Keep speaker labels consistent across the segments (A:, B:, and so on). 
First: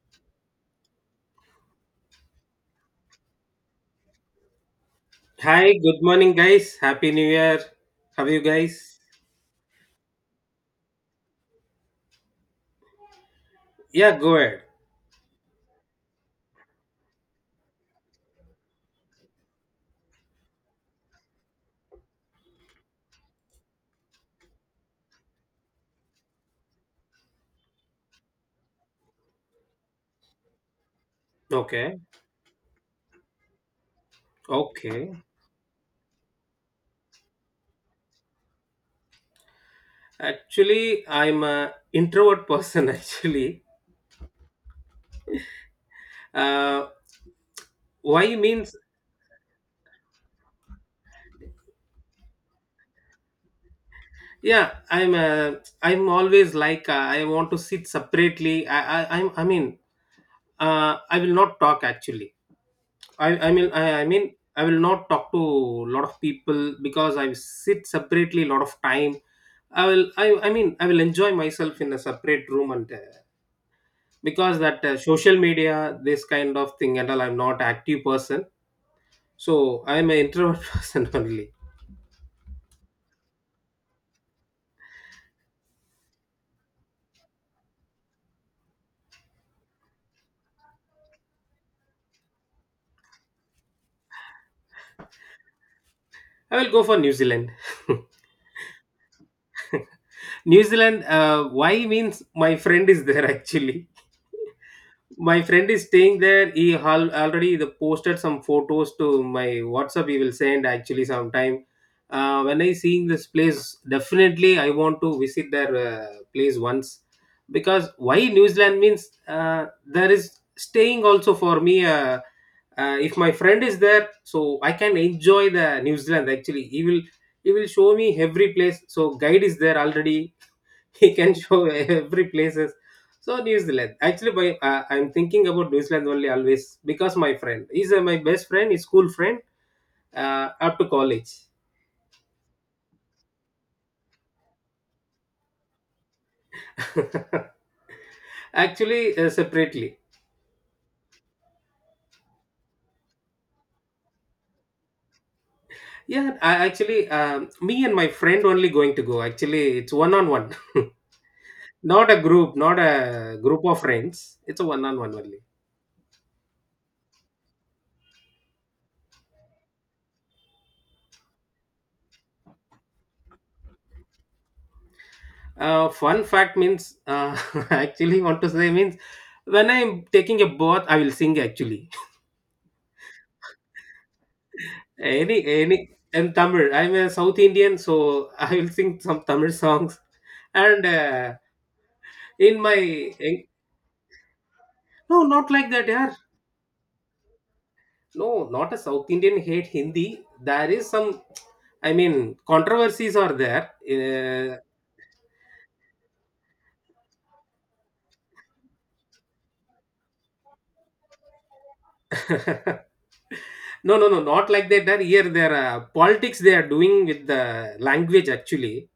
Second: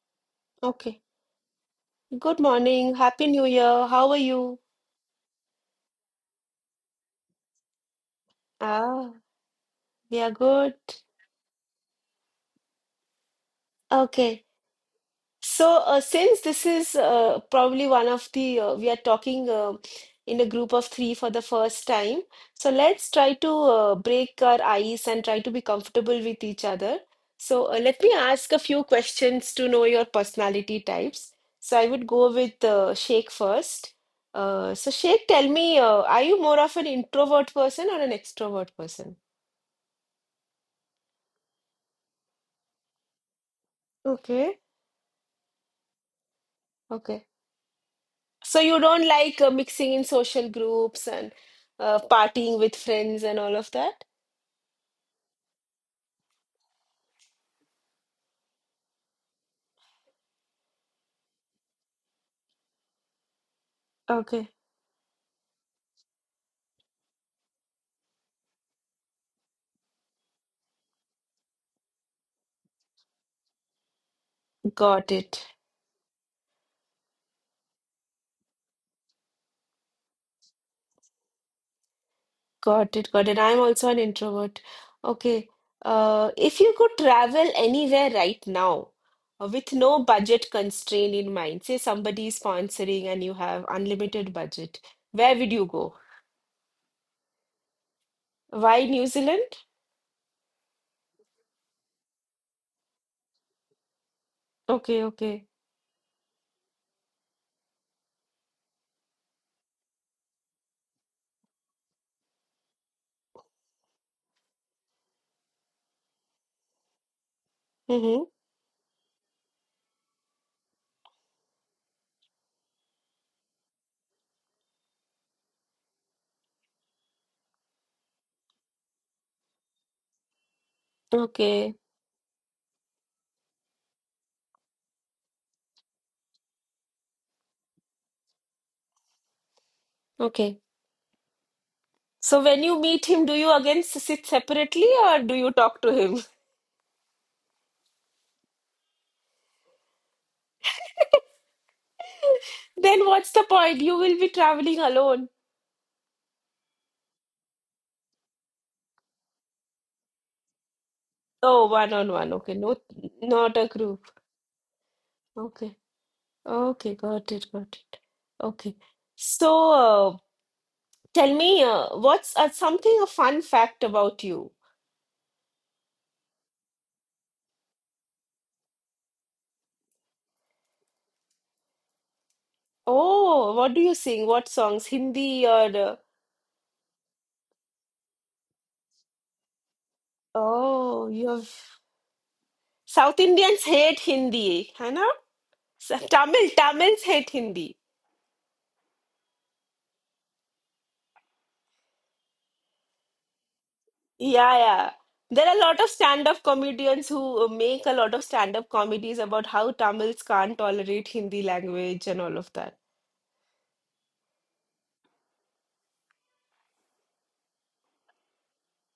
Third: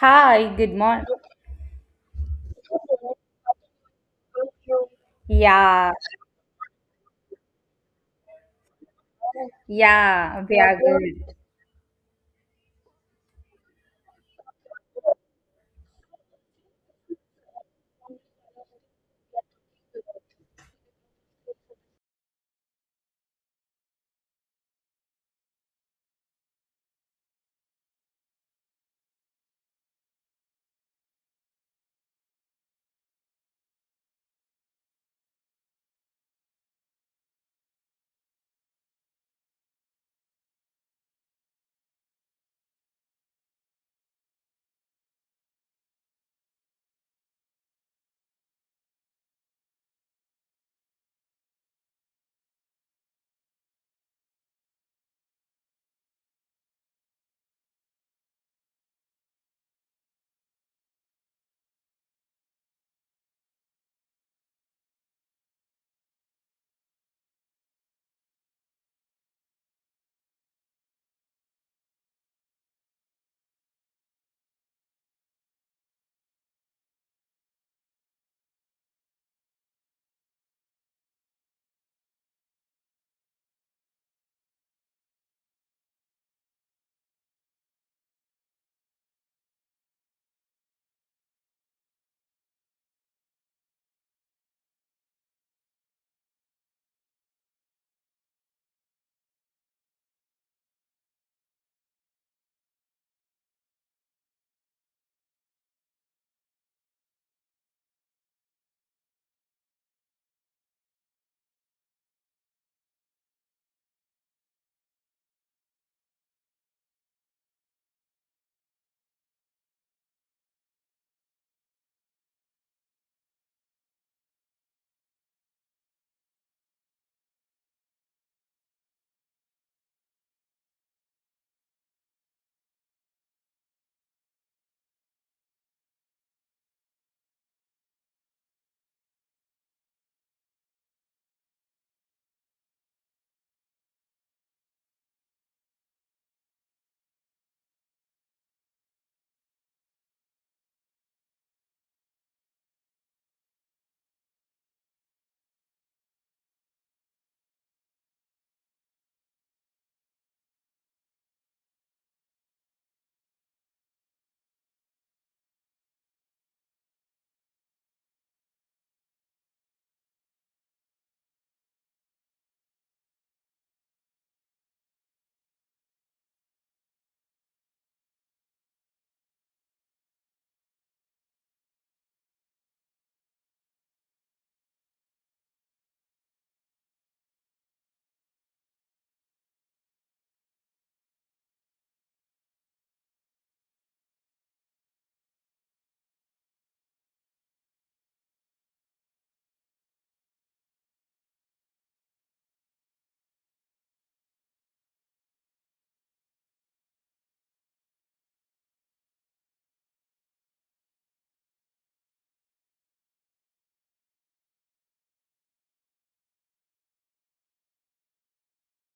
A: Hi, good
B: Okay.
A: morning.
B: Good morning. Happy New Year. How are you?
C: Hi,
A: Yeah,
C: good morning, guys. Happy New Year. How are you guys?
B: Ah, we are
A: yeah, we
B: good.
A: are good.
C: Yeah, go
B: Okay.
C: ahead.
B: So, since this is probably we are talking in a group of three for the first time. So, let's try to break our ice and try to be comfortable with each other. So, let me ask a few questions to know your personality types. So, I
C: Okay,
B: would go with Sheikh first. So,
C: okay.
B: Sheikh, tell me, are you more of an introvert person or an extrovert person?
C: Actually, I'm a introvert person. Actually,
B: Okay.
C: uh,
B: Okay.
C: why
B: So
C: means
B: you don't like mixing in social groups and partying with friends and all of that?
C: yeah, I'm always like I want to sit separately. I will not talk actually. I I mean I, I mean
B: Okay.
C: I will not talk to a lot of people because I sit separately a lot of time. I will I mean I will enjoy myself in a separate room and because that
B: Got
C: social
B: it.
C: media, this kind of thing and all, I'm not active person, so I'm an introvert person only.
B: Got it. Got it. I'm also an introvert. Okay. If you could travel anywhere right now with no budget constraint in mind, say somebody is sponsoring and you have unlimited budget, where would you go?
C: I will go for New Zealand.
B: Why New Zealand?
C: New Zealand, why means my friend is there. Actually,
B: Okay.
C: my
B: Okay.
C: friend is staying there. He already the posted some photos to my WhatsApp. He will send actually sometime. When I seeing this place, definitely I want to visit their place once. Because why
B: Mm-hmm.
C: New Zealand means, there is staying also for me. If my friend is there, so I can enjoy the New Zealand. Actually, he will show me every place, so guide is there already. He can show
B: Okay.
C: every places. So New Zealand, actually, by I'm thinking about New Zealand only always, because my friend, he's my best friend, his school friend
B: Okay.
C: up to college.
B: So when you meet him, do you again sit separately or do you talk to him?
C: Actually, separately.
B: Then what's the point? You will be traveling alone.
C: Yeah, I actually, me and my friend only going to go. Actually, it's one on one.
B: Oh, one
C: Not
B: on
C: a
B: one. Okay,
C: group,
B: no,
C: not a
B: not
C: group
B: a
C: of
B: group.
C: friends. It's a one on one only.
B: Okay, okay, got it, got it. Okay. So tell me, what's something a fun fact about you?
C: Fun fact means, I actually want to say means, when I'm taking a bath, I will sing actually.
B: Oh, what do you sing? What songs? Hindi or
C: Any, and Tamil. I'm a South Indian, so I will sing some Tamil songs. And
B: oh, you have
C: in my,
B: South
C: in-
B: Indians hate Hindi, है ना?
C: no, not like that, yeah.
B: Tamil, Tamils hate Hindi.
C: No, not a South Indian hate Hindi. There is some, I mean, controversies are there.
B: Yeah, yeah. There are a lot of stand-up comedians who make a lot of stand-up comedies about how Tamils can't tolerate Hindi language and all of that.
C: No, no, no, not like that. There, here, there are politics they are doing with the language actually.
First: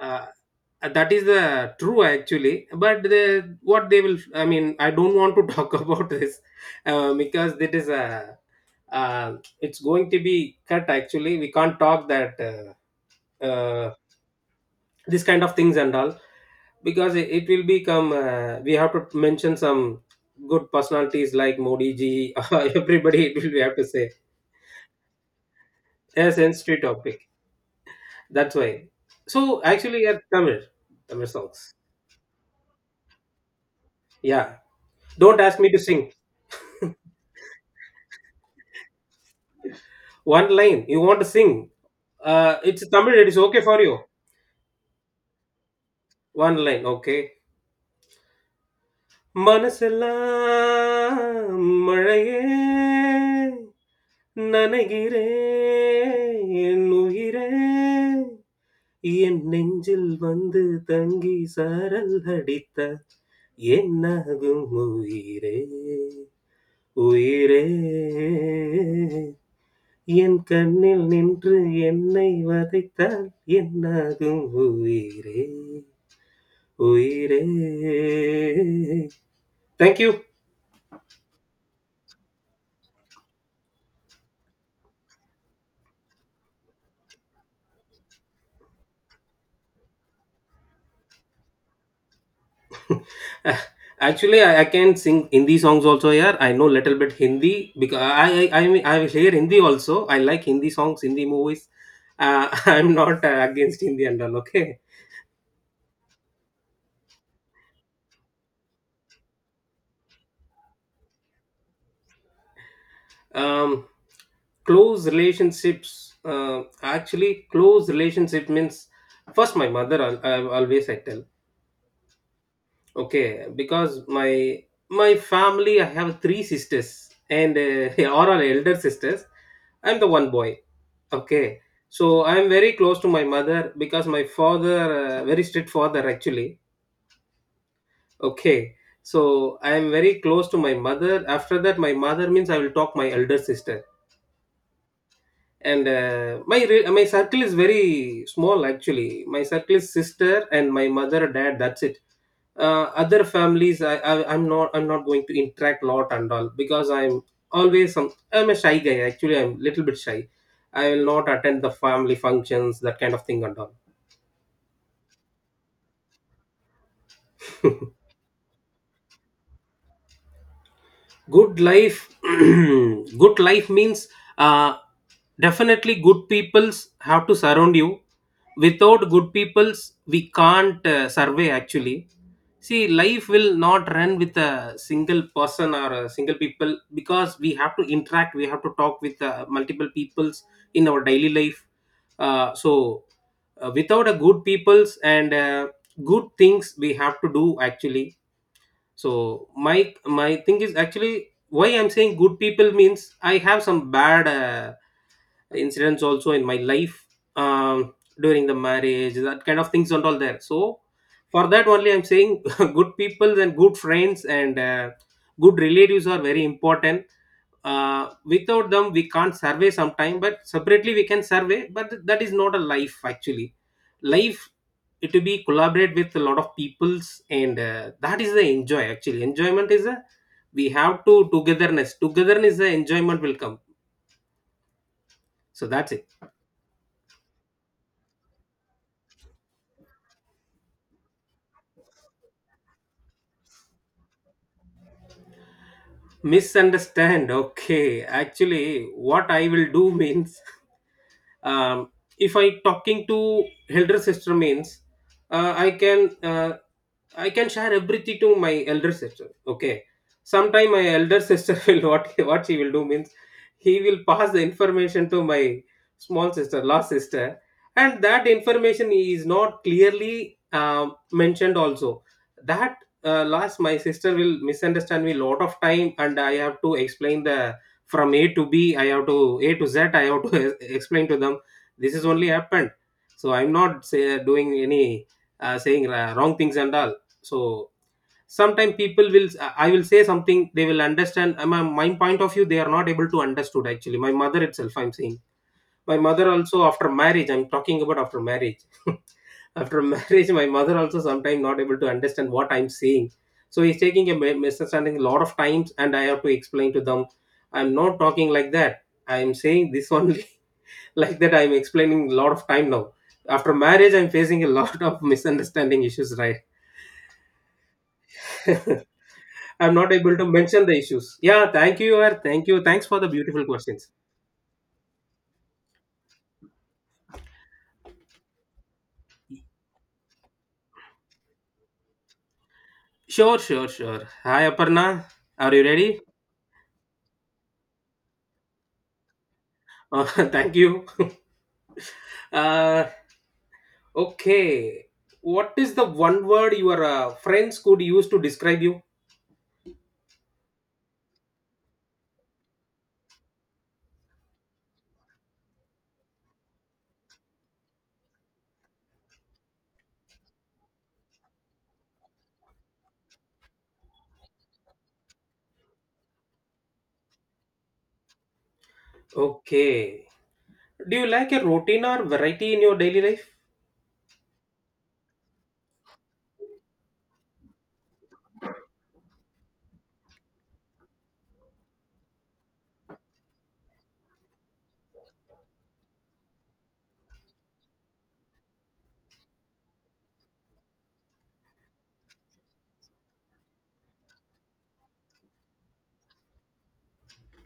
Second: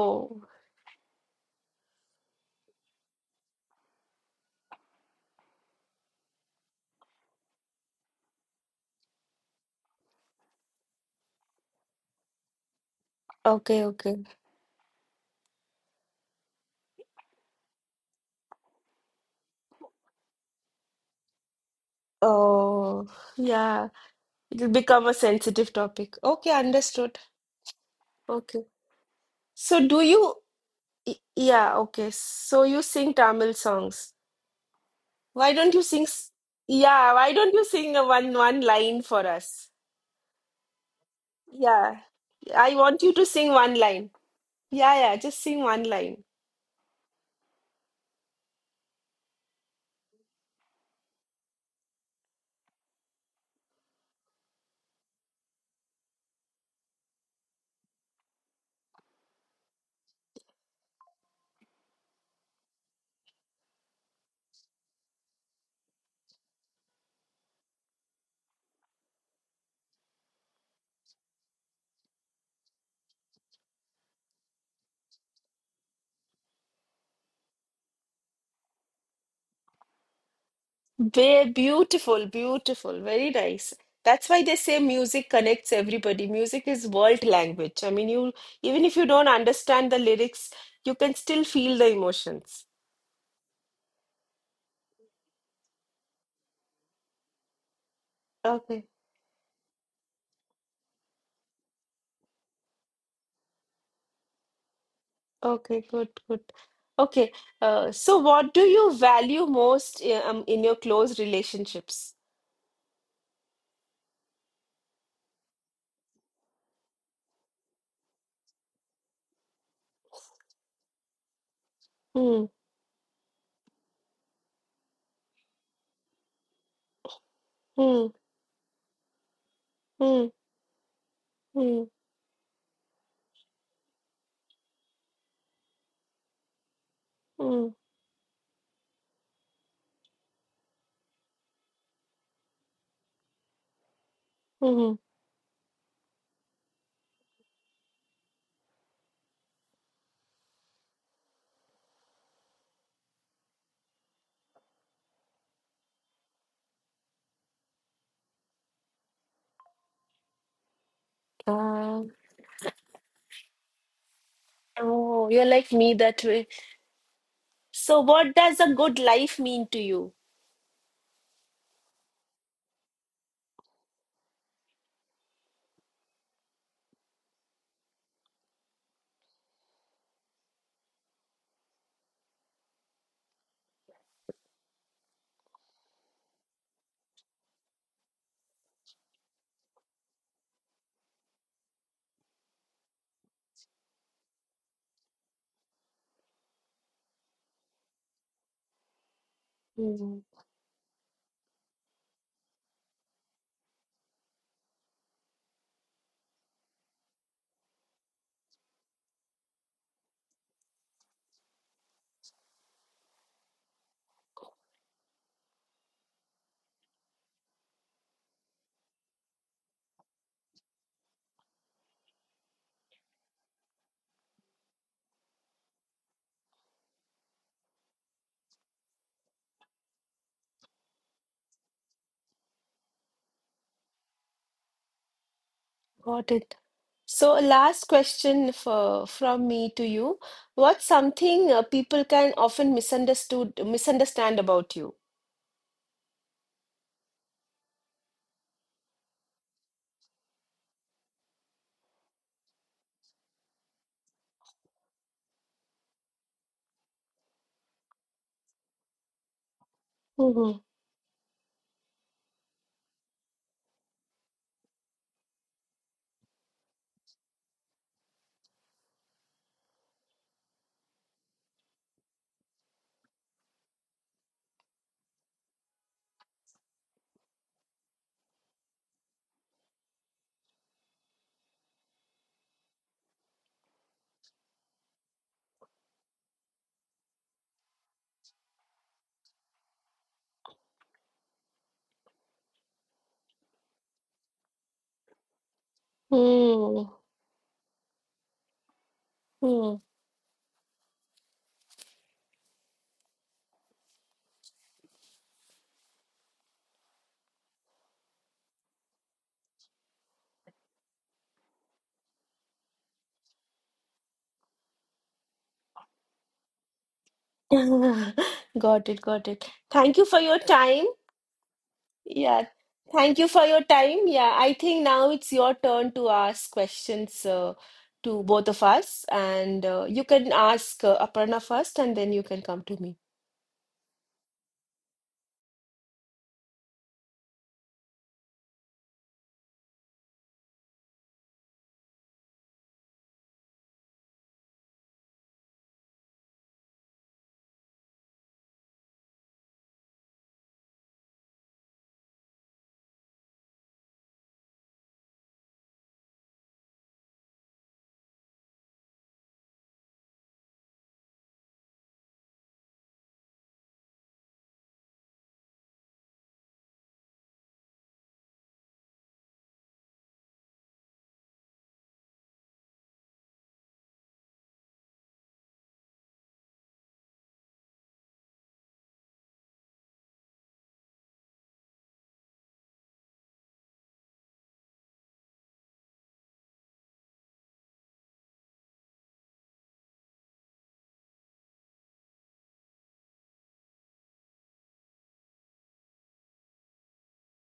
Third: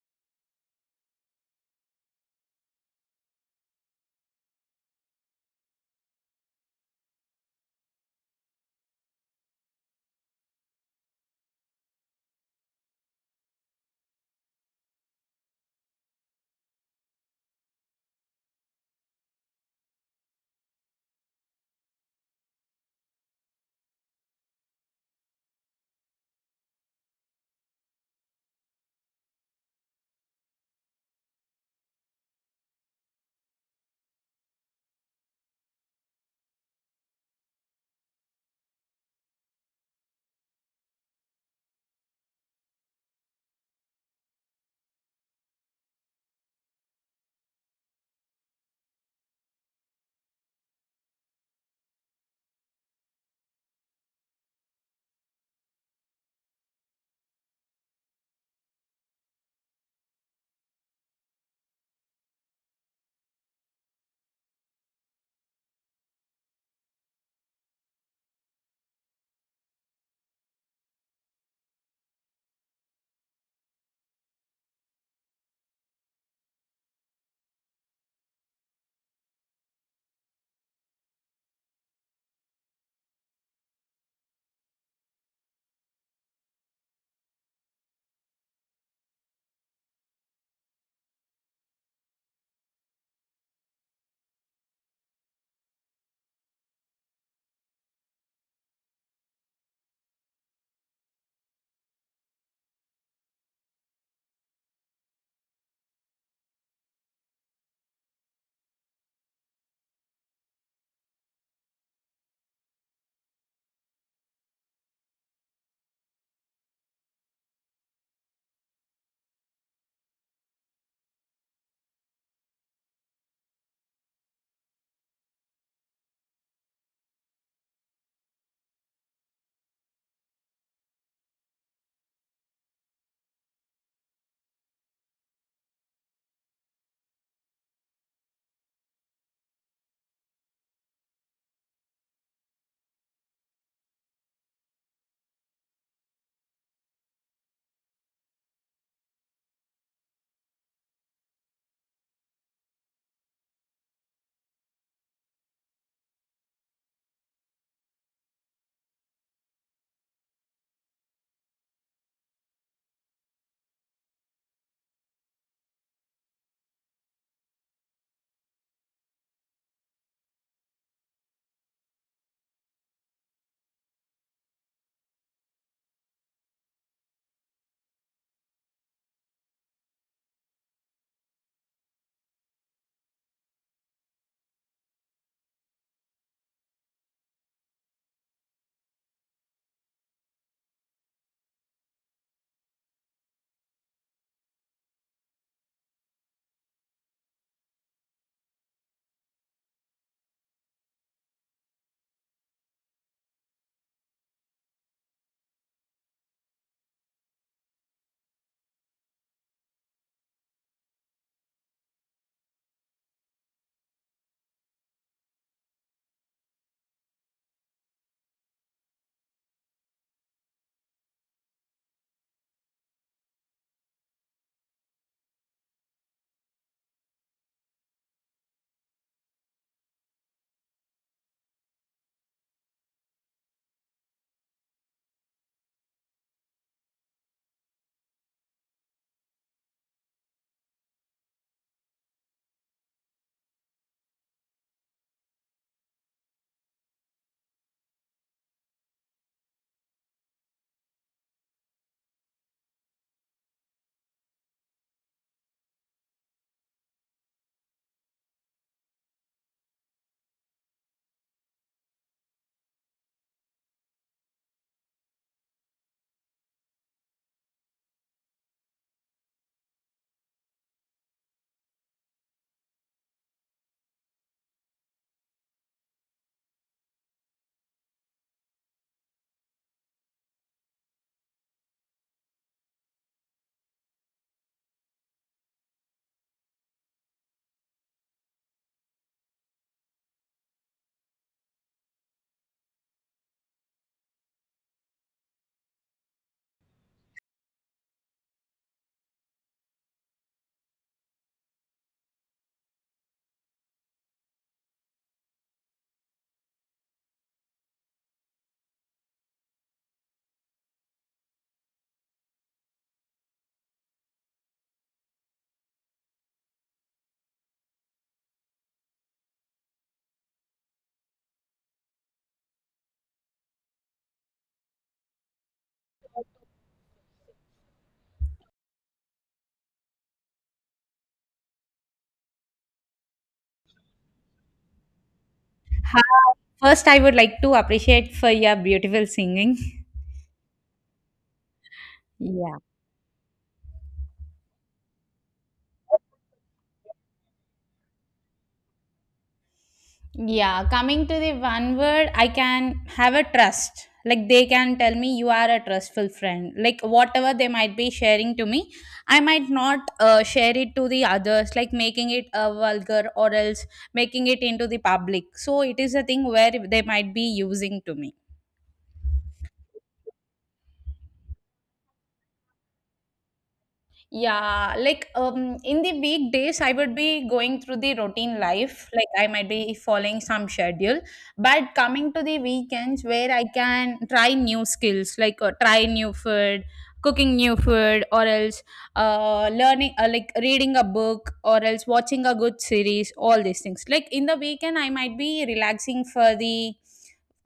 C: uh, that is the true actually, but the, what they will, I mean, I don't want to talk about this, because it is a, it's going to be cut actually. We can't talk that.
B: okay, okay.
C: This kind of things and all, because it will become, we have to mention some good personalities like Modi ji.
B: Oh,
C: Everybody, it will, we have to
B: yeah.
C: say
B: It'll become a sensitive topic.
C: a
B: Okay,
C: sensitive
B: understood.
C: topic. That's
B: Okay.
C: why. So
B: So do
C: actually, yeah,
B: you,
C: Tamil. Tamil songs.
B: yeah, okay. So you sing Tamil songs.
C: Yeah. Don't
B: Why
C: ask me
B: don't
C: to
B: you
C: sing.
B: sing, s- yeah, why don't you sing a one line for us?
C: One line. You want to sing?
B: Yeah, I
C: It's
B: want you
C: Tamil.
B: to
C: It is
B: sing
C: okay
B: one
C: for you.
B: line. Yeah, yeah, just sing one line.
C: One line. Okay. மனசெல்லாம் மழையே நனைகிறேன் என் உயிரே என் நெஞ்சில் வந்து தங்கி சாரல் அடித்த என்னாகும் உயிரே உயிரே என் கண்ணில் நின்று என்னை வதைத்தால் என்னாகும் உயிரே உயிரே. Thank you.
B: Be beautiful, beautiful, very nice. That's why they say music connects everybody. Music is world language. You even if you don't understand the lyrics, you can still feel the emotions.
C: Actually, I can sing Hindi songs also. Here, I know little bit Hindi, because I mean,
B: Okay,
C: I hear Hindi also. I like Hindi songs, Hindi movies. uh, I'm not against Hindi and all, okay.
B: okay, good, good. Okay, so what do you value most in your close relationships?
C: Um, close relationships, actually close relationship means, first my mother. I always I tell.
B: Hmm,
C: Okay, because my family, I have three sisters, and
B: hmm,
C: are all are elder sisters. I'm the
B: hmm,
C: one boy. Okay.
B: hmm,
C: So I'm very close to my mother, because my father, very strict father actually.
B: hmm,
C: Okay. So I am very close to my mother. After that, my mother means I will talk my elder sister.
B: hmm.
C: And my circle is very small. Actually, my circle is sister and my mother, dad, that's it. Other families, I'm not going to interact lot and all, because I'm always some, I'm a shy guy. Actually, I'm little bit shy. I will not attend the
B: Ah,
C: family functions, that kind of thing and all.
B: oh, you're like me that way. So, what does a good life mean to you?
C: Good life. Good life means, uh, definitely good peoples have to surround you. Without good peoples, we can't survey actually. See, life will not run with a single person or a single people, because we have to interact, we have to talk with multiple peoples in our daily life. So without a good peoples and, good things we have to do actually. So my
B: Hmm,
C: my thing is actually, why I'm saying good people means, I have some bad incidents also in my life, um, during the marriage, that kind of things and all there. So for that only I'm saying good people and good friends and good relatives are very important. Without them, we can't survey sometime, but separately we can survey, but that is not a life actually. Life, it will be collaborate with a lot of peoples, and that is the enjoy actually. Enjoyment is a, we have to togetherness. Togetherness, the enjoyment will come. So that's it.
B: got it. So, last question for, from me to you. What's something people can often misunderstood misunderstand about you?
C: Misunderstand, okay. Actually, what I will do means, um, if I talking to elder sister means, uh, i can uh, I can share everything to my elder sister, okay.
B: Mm-hmm.
C: Sometime my elder sister will, what she will do means, he will pass the information to my small sister, last sister, and that information is not clearly mentioned also. That, last my sister will misunderstand me lot of time, and I have to explain the, from A to B, I have to A to Z, I have to explain to them. This is only happened. So I'm not say, doing any saying wrong things and all. So sometimes people will, I will say something, they will understand. My, my point of view, they are not able to understood actually. My mother itself I'm saying. My mother also after marriage, I'm talking about after marriage. After marriage, my mother also sometimes not able to understand what I'm saying. So he's taking a misunderstanding a lot of times, and I have to explain to them, I'm not talking like that, I'm saying this only. Like that, I'm explaining a lot of time. Now after marriage, I'm facing a lot of misunderstanding issues, right.
B: Got it, got it.
C: I'm not
B: Thank you
C: able
B: for
C: to
B: your
C: mention the
B: time.
C: issues. Yeah, thank you or
B: Yeah,
C: thank you, thanks for the
B: thank you for
C: beautiful
B: your
C: questions.
B: time. Yeah, I think now it's your turn to ask questions to both of us, and you can ask Aparna first, and then you can come to me.
C: Sure, sure, sure. Hi, Aparna, are you ready?
A: Hi. First, I would like to appreciate for your beautiful singing.
C: Uh, thank you.
A: Yeah.
C: Uh, okay. What is the one word your friends could use to describe you?
A: Yeah, coming to the one word, I can have a trust. Like they can tell me you are a trustful friend. Like whatever they might be sharing to me, I might not share it to the others, like making it vulgar or else making it into the public. So it is a thing where they might be using to me.
C: Okay. Do you like a routine or variety in your daily life?
A: Yeah, like in the weekdays, I would be going through the routine life. Like I might be following some schedule, but coming to the weekends where I can try new skills, like try new food, cooking new food, or else learning, like reading a book, or else watching a good series. All these things. Like in the weekend, I might be relaxing for the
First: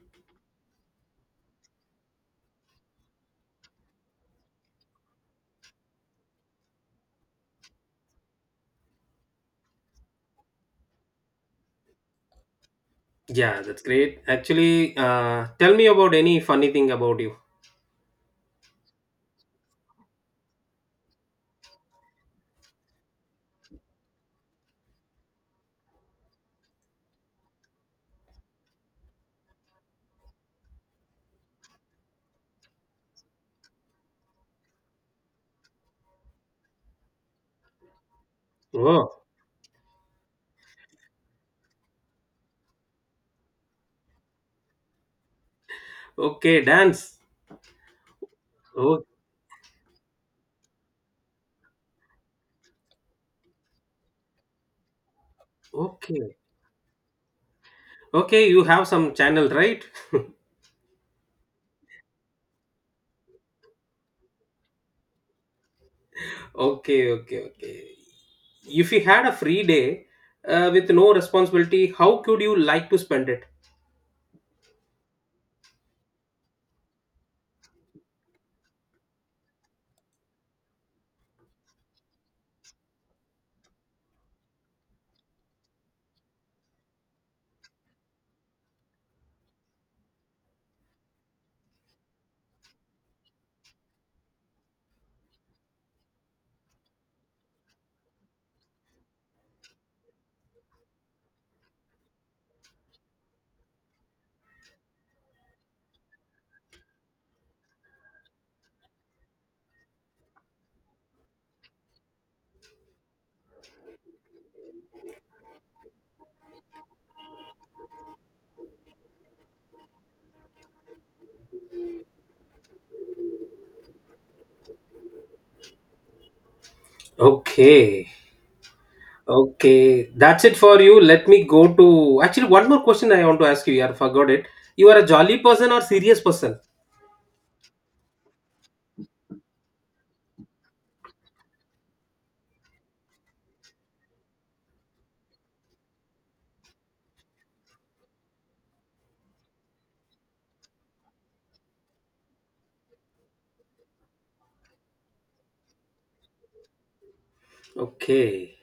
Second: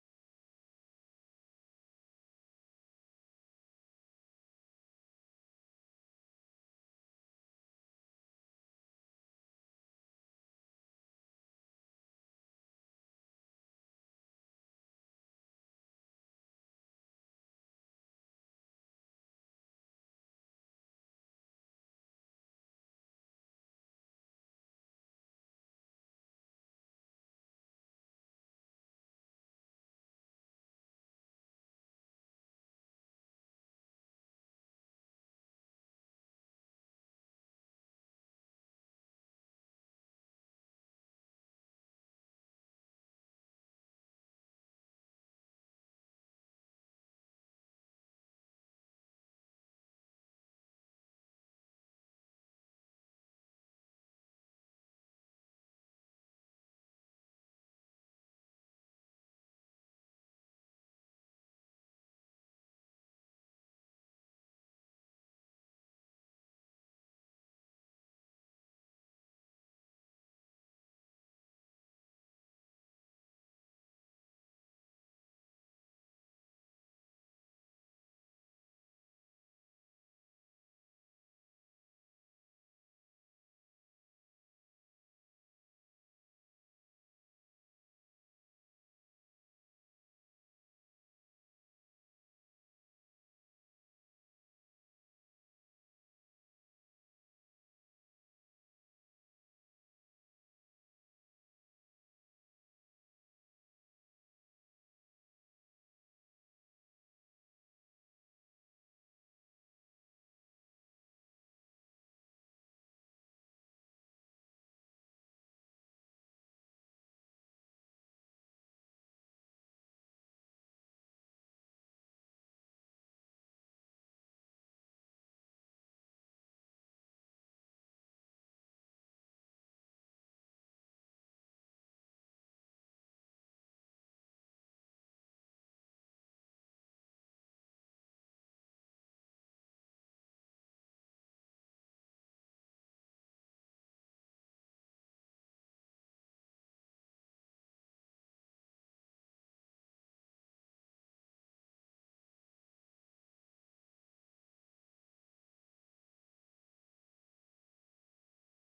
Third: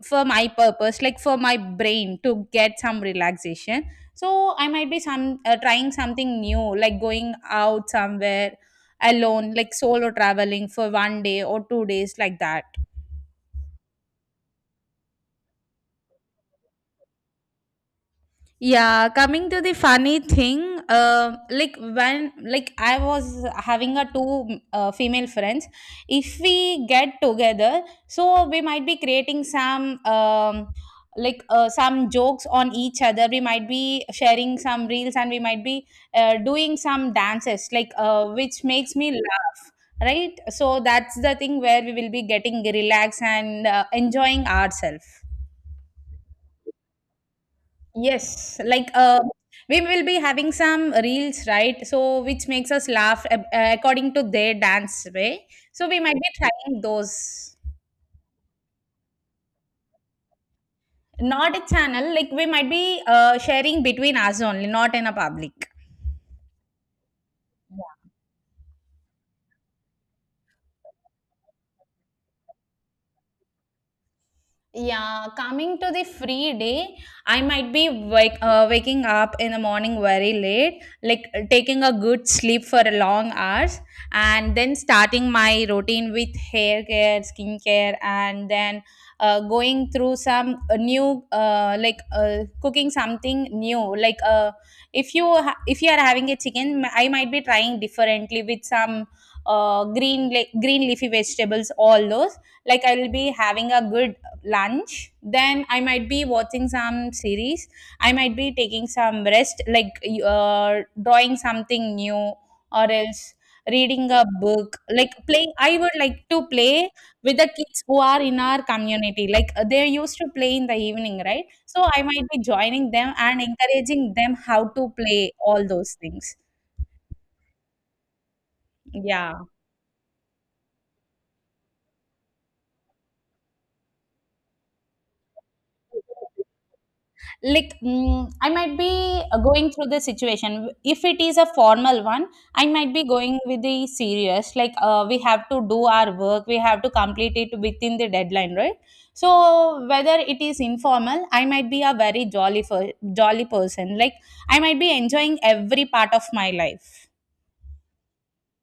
A: for my purpose, like for my brain to get some relaxation. So I might be some trying something new, like going out somewhere alone, like solo traveling for 1 day or 2 days, like that.
C: Yeah, that's great. Actually, tell me about any funny thing about you.
A: Yeah, coming to the funny thing, like when I was having a two female friends, if we get together, so we might be creating some like some jokes on each other. We might be sharing some reels and we might be doing some dances, like which makes me
C: Oh,
A: laugh. Right, so that's the thing where we will be getting relaxed and enjoying ourselves.
C: okay, dance.
A: Yes, like
C: Oh,
A: we will be having some reels, right? So which makes us laugh according to their dance way. So we might be
C: okay.
A: trying those.
C: Okay, you have some channel, right?
A: Not a channel, like we might be sharing between us only, not in a public.
C: Okay, okay, okay. If you had a free day, with no responsibility, how could you like to spend it?
A: Yeah, coming to the free day, I might be waking up in the morning very late, like taking a good sleep for a long hours, and then starting my routine with hair care, skincare, and then going through some new, like cooking something new. Like if you are having a chicken, I might be trying differently with some green leafy vegetables, all those. Like I will be having a good lunch, then I might be watching some series. I might be taking some rest, like drawing something new, or else reading a book. Like playing, I would like to play with the kids who are in our community, like they used to play in the evening, right? So I might be joining them and encouraging them how to play, all those things.
C: Okay.
A: Yeah,
C: Okay, that's it for you. Let me go to, actually one more question I want to ask you. Yeah, forgot it. You are a jolly person or serious person?
A: like I might be going through the situation. If it is a formal one, I might be going with the serious, like we have to do our work, we have to complete it within the deadline, right? So whether it is informal, I might be a very jolly person, like I might be enjoying every part of my life.
C: Okay.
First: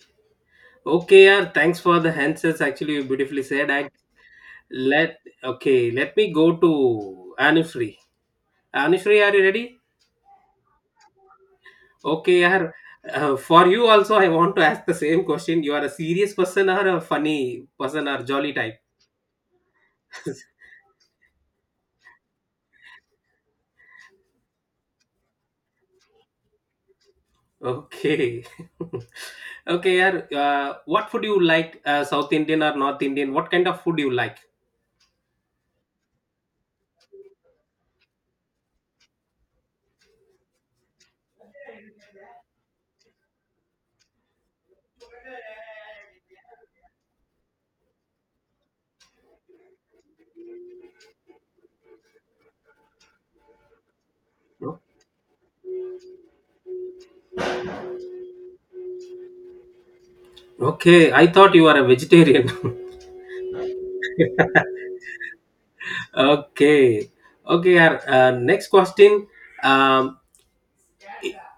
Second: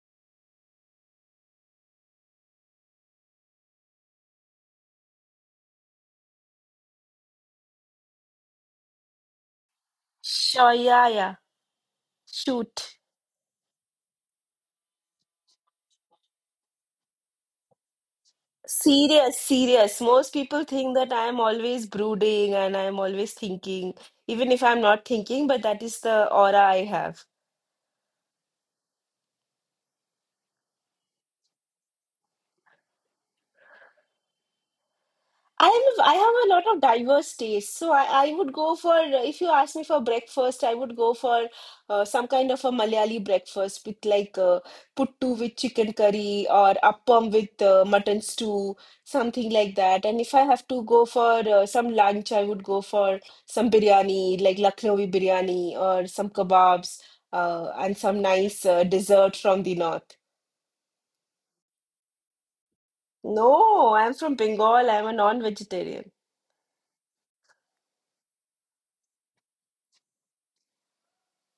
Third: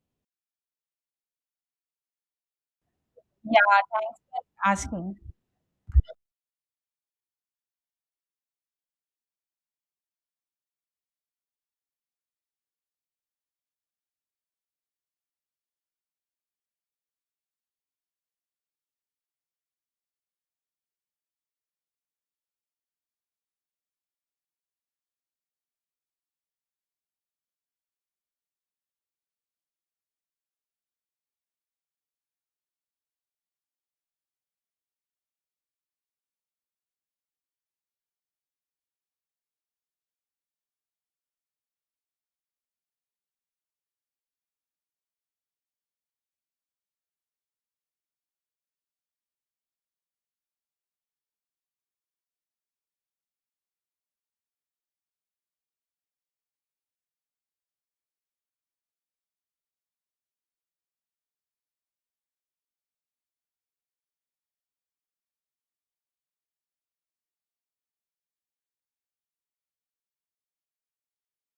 C: Okay, yeah, thanks for the answers. Actually, you beautifully said.
A: Yeah,
C: I
A: thanks for
C: let
A: asking.
C: Okay, let me go to Anushree. Anushree, are you ready?
B: Sure, yeah, yeah.
C: Okay, yeah.
B: Shoot.
C: For you also, I want to ask the same question. You are a serious person or a funny person or jolly type?
B: Serious, serious. Most people think that I'm always brooding and I'm always thinking, even if I'm not thinking, but that is the aura I have.
C: Okay. Okay, yaar, what food you like? South Indian or North Indian? What kind of food you like?
B: I have a lot of diverse tastes, so I would go for if you ask me for breakfast, I would go for some kind of a Malayali breakfast with like puttu with chicken curry or appam with mutton stew, something like that. And if I have to go for some lunch, I would go for some biryani, like
C: No?
B: Lucknowi biryani or some kebabs and some nice dessert from the north.
C: Okay, I thought you are a vegetarian.
B: No, I'm from Bengal. I'm a non-vegetarian.
C: Okay. Okay, yaar, next question. Um,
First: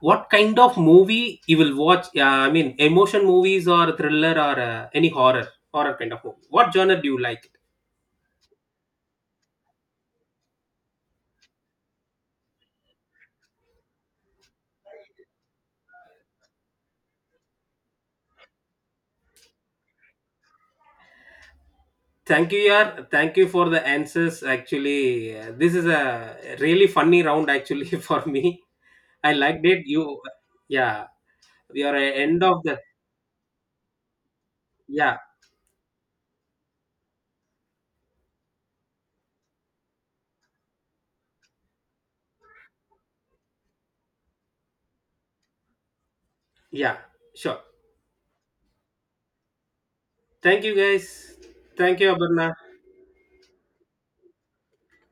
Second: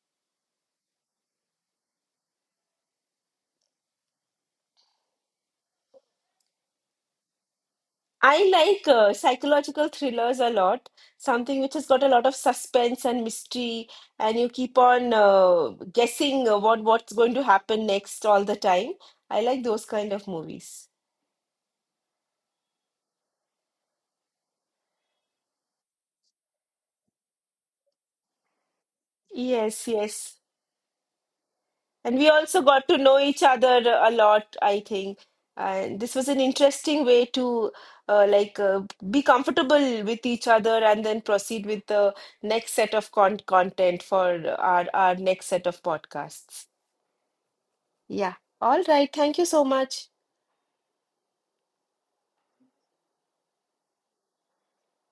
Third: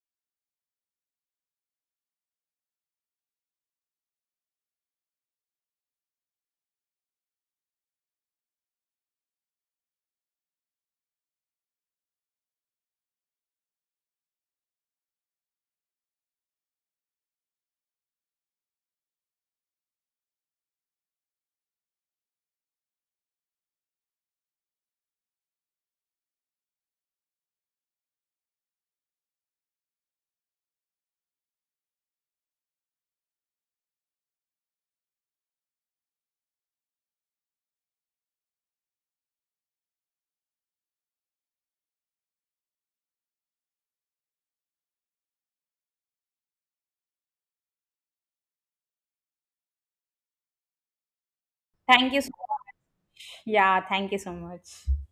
C: what kind of movie you will watch? I mean, emotion movies or thriller or any horror, horror kind of movie. What genre do you like?
B: I like psychological thrillers a lot, something which has got a lot of suspense and mystery, and you keep on guessing what's going to happen next all the time. I like those kind of movies.
C: Thank you, yaar. Thank you for the answers. Actually, this is a really funny round actually for me. I liked it.
B: Yes,
C: You,
B: yes.
C: yeah, we are at
B: And we
C: end
B: also
C: of the,
B: got to know each other a lot, I
C: yeah,
B: think. And this was an interesting way to uh, like uh, be comfortable with each other and then proceed with the next set of content for our next set of podcasts.
C: yeah, sure.
B: Yeah. All right. Thank you so much.
C: Thank you guys. Thank you,
A: Thank you so
C: Aparna.
A: much. Yeah, thank you so much.